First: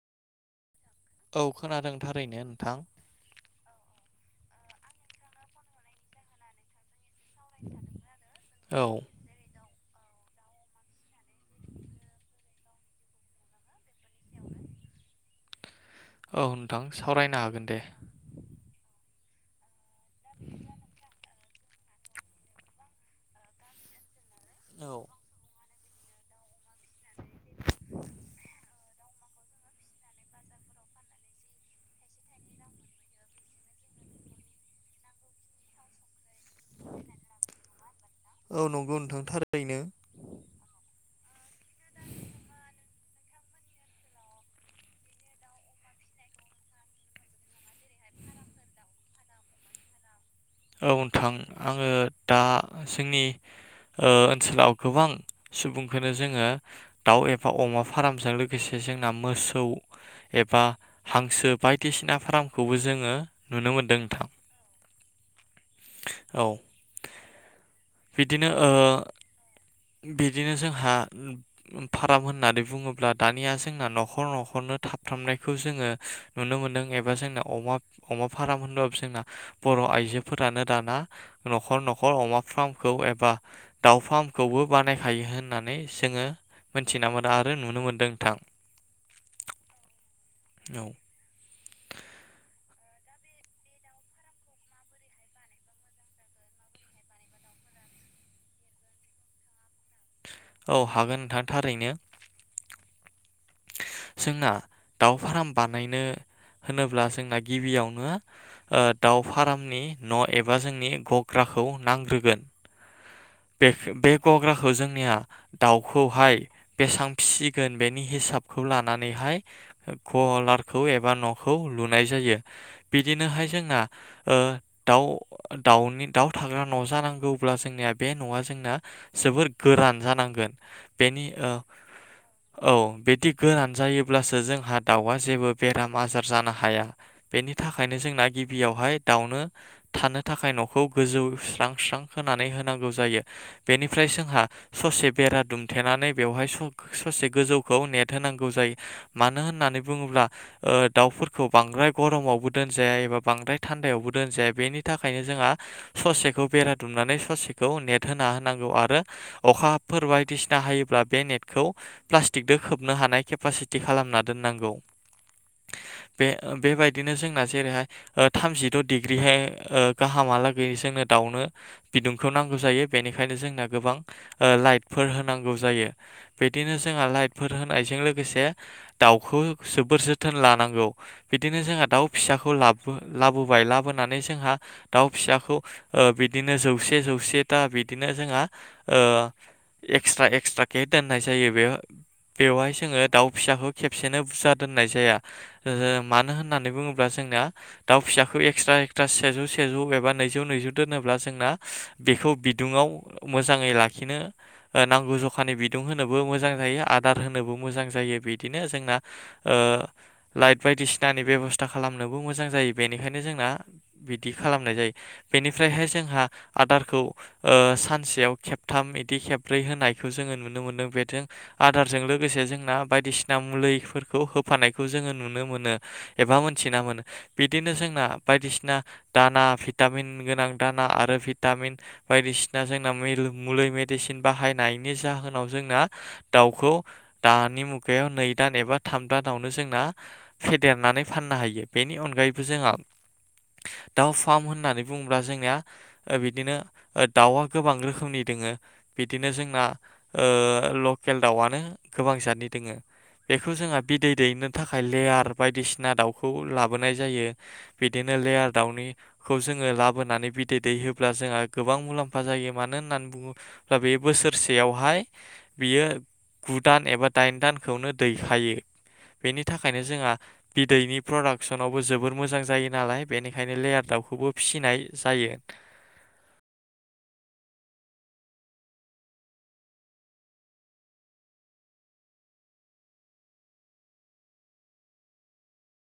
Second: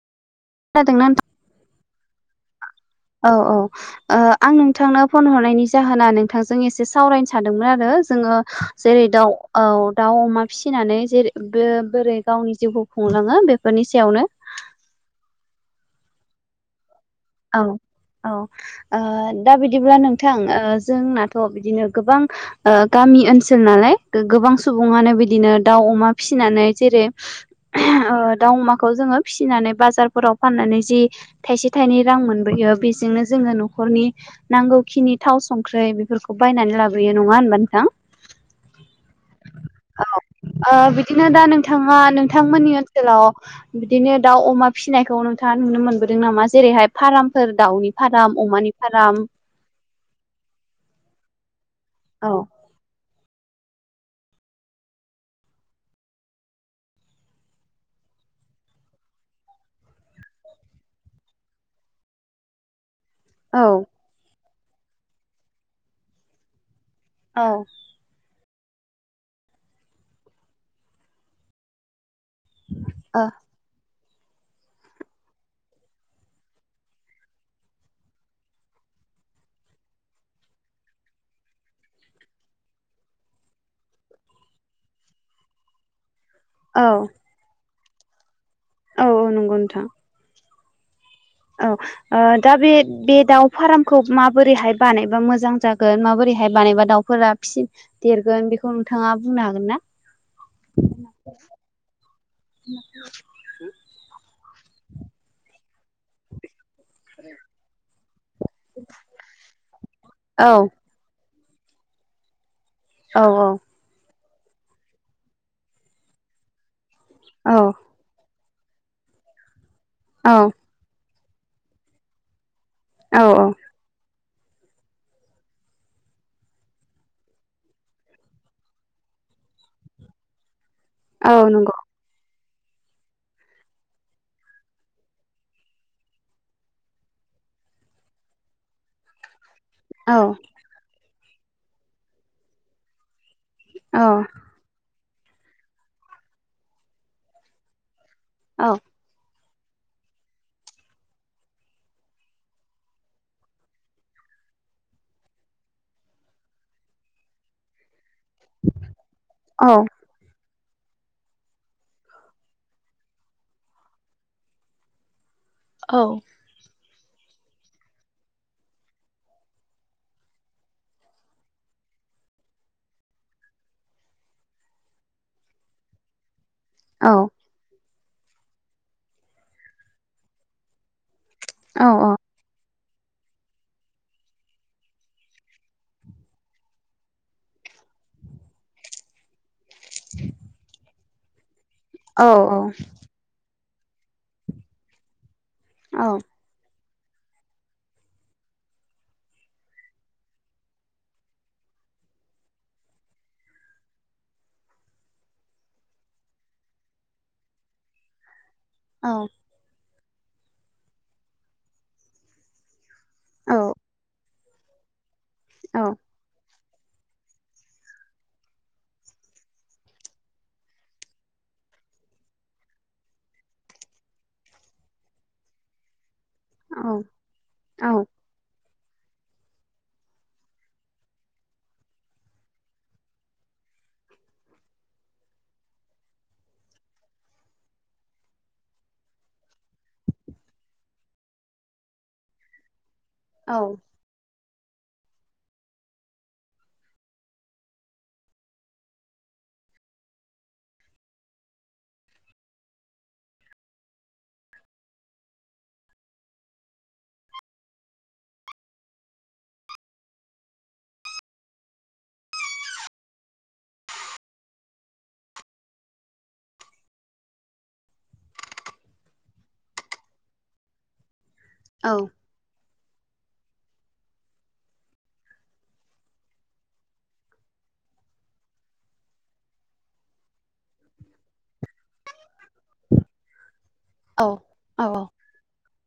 खोनादोंना नोंथां? औ खोनादों थारैनो नोंथां औ औ ओ आं नोंथांनो फन हरनायनि जाहोना नोंथांजों एसे सावरायनो सानादोंमोन आरो जोङो औ जेरै दाउ औ दाउ अमा फिसिनानै जेरै बोरै गावनि जिउखौ खुंलाङो बेफोरनि सायावनो [inaudible] औ नोंथां सावरायनो औ हागोन दे औ दा बिदिब्ला नोंथां जोंनाथ' बिदिनो गोबां गामि ओनसोल नालाय गोबां औ सुबङनो बिदिनो दाउ अमा फिसिनानै जेरै दाउ अमाखौ जोङो फिसिनानै बाजारफोराव फाननानै जि थाइसे थाइनै रां मोनबोयो बेजोंनो जोङो न'खरनि नांगौखिनि थाव संख्रि बेफोरखौ बायनानै लाबोयो नङा होनबा नोंथां औ नंगौ नोंथां थारैनो। औ बिदिनो दा नोंथाङा नोंथांमोननि ओनसोलाव बिदिनो दाउ अमा फिसिनायखौ नोंथाङा नुनो मोनबो नामा जेरैहाय फार्मफोर दाउनि फार्म अमानि फार्म औ नोंथां आङो दा औ जोंनि ओ ओनसोलाव गोबां सुबुंखौनो जोङो दाउ एबा अमा फार्मजों लोगोसे जों जोंना मोसौ एबा हांसो बायदिसिना फार्मखौबो जोङो औ नुनो मोनदों नोंथां औ औ बिदिनो ओ बिदिनो जोहा खालाम होननानै बुङोब्ला ओ दानिया जोंना न'खर न'खर न'खरनो थाबथामनायखौ जोङो नुनो मोनदों एबा जोंना अमा अमा फार्म होनबा जों बर' आइजोफोरानो दाना न'खर न'खर अमा फार्मखौ एबा दाउ फार्मखौ खौबो बानायखायो होननानै जोङो औ मोनथिना मोनदों आरो नुनो मोनदों नोंथां औ औ नंगौ नोंथां औ औ दा बे बे दाउ फार्मखौ माबोरैहाय बानायबा मोजां जागोन माबोरैहाय [unintelligible] बानायबा दाउफोरा फिसि देरगोन बेखौ नोंथाङा बुंनो हागोन ना? औ हागोन नोंथां थारैनो। जोंना दाउ फार्म बानायनो होनोब्ला जोंना गिबियावनो ओ दाउ फार्मनि न' औ एबा जोंनि ग ग्राखौ नांग्रोगोन। औ बे बे गग्राखौ जोंनिया दाउखौहाय बेसां औ फिसिगोन बेनि हिसाबखौ लानानैहाय औ गलारखौ एबा न' खौ लुनाय जायो औ बिदिनोहाय औ जोंना ओ दाउ दाउनि दाउ थाग्रा न' जानांगौब्ला जोंनिया बे न'आ जोंना जोबोर गोरान जानांगोन बेनि औ ओ नंगौ औ बिदि गोरान जायोब्लासो जोंहा दाउआ जेबो बेराम आजार जानो हाया बेनि थाखायनो जोंना गिबियावहाय दाउनो औ थानो थाखाय न'खौ गोजौ स्रां स्रां होनानै होनांगौ जायो औ बेनिफ्राय जोंहा ससे बेरा दुमथेनानै बेवहाय सक ससे गोजौखौ नेट होनांगौ औ जायो मा नो होननानै बुङोब्ला ओ दाउफोरखौ बद्राय गरमावबो दोनजाया एबा बांद्राय थान्दायावबो दोन जाया बेनि थाखायनो जोंहा ससेखौ बेरा दुमनानै ससे खौ नेट होना होनांगौ आरो अखाफोर बायदिसि ना हायोब्ला बे नेटखौ प्लास्टिकदो खोबनो हानाय केपासिटि खालामना दोननांगौ। औ बे ओ बेबाय दिनो जोंना जेरैहाय ओ थामजिद' डिग्रिहाय ओ गाहामालागै जोंनो दाउनो बिदुं खौ नांगौ जायो बेनिखायनो जोंना गोबां ओ लाइटफोर होनांगौ जायो। बिदिनो जोंहा औ लाइटफोर होनायजों लोगोसे दाउखौ जोबोर जोथोन लानांगौ। बिदिनो औ जोंहा दाउ औ फिसाखौ ला बो लाबोबाय लाबोनानै जोंहा दाउ फिसाखौ ओ बिदिनो जौ से जौसेता बिदिनो जोंहा ओ एक्सट्रा एक्सट्राके दोननाय जायो औ औ बेव-बेवहाय जोङो दाउ फिसाखौ खेबसेनो बुरजा दोननाय जाया। ओ औ मानो होननानै बुङो ब्ला जोंना दाउ फिसाखौ एक्सट्रा एक्सट्रा सेजौ सेजौ एबा नैजौ नैजौ दोनोब्ला जोंना बेखौ बिदुङाव मोजाङै लाखिनो ओ नांगौ जखानि बिदुं होनोबो मोजां जा यो आदार होनोबो मोजां जायो बि दिनो जोंना ओ लाइट बायदिसिनानि बेबस्था खालामनोबो मोजां जायो। बेनिखायनो जोंना बिदि खालामनाय जायो बेनिफ्रायहाय जोंहा आदारखौ ओ सानसेयाव खेबथाम इदि खेब्रै होनायखौ जोङो नुनो मोनो बेथों आदारजों लोगोसे जोंना बायदिसिना मुलैफोरखौ होफानायखौ जोङो नुनो मोनो एबा मोनथिना मोनो बिदिनो जोंना बायदिसिना दाना भिटामिन गोनां दाना आरो भि टामिन बायदिसिना जोंना मैलो मुलै मेडिसिन बाहायनायनि जाहोनाव जोंना दा वखौ दानि मुगायाव नै दान एबा थाम दानावनो जोंना फेदेरनानै फाननो हायो। बेनि अनगायैबो जोंहा दाउ फार्म होननानै बुङोब्ला जोंनिया ओ बिदिनो दावआ गोबां रोखोमनि दोङो बिदिनो जोंना ओ ल केल दाउआनो गोबां जादनि दोङो। बेखौ जोंहा बिदै दैनो थाखाय लेयार बायदिसिना दाउखौ लाबोनाय जायो बिदिनो लेयार दावनिखौ जोङो लाबोननै बिदै दैहो ब्ला जोंहा गोबां मुलाम्फा जायो मानो होननानै बुङोब्ला बे बोसोरसेयावहाय बियो गु दान एबा दाइन दानखौनो दैखायो। बेनि थाखायनो जोंहा बिदैनि प्रडाक्ट सनावबो जोबोर मोजां जायो नालाय बेनिखायनो लेयार दाउखौबो फिसिनाय जायो। औ औ औ।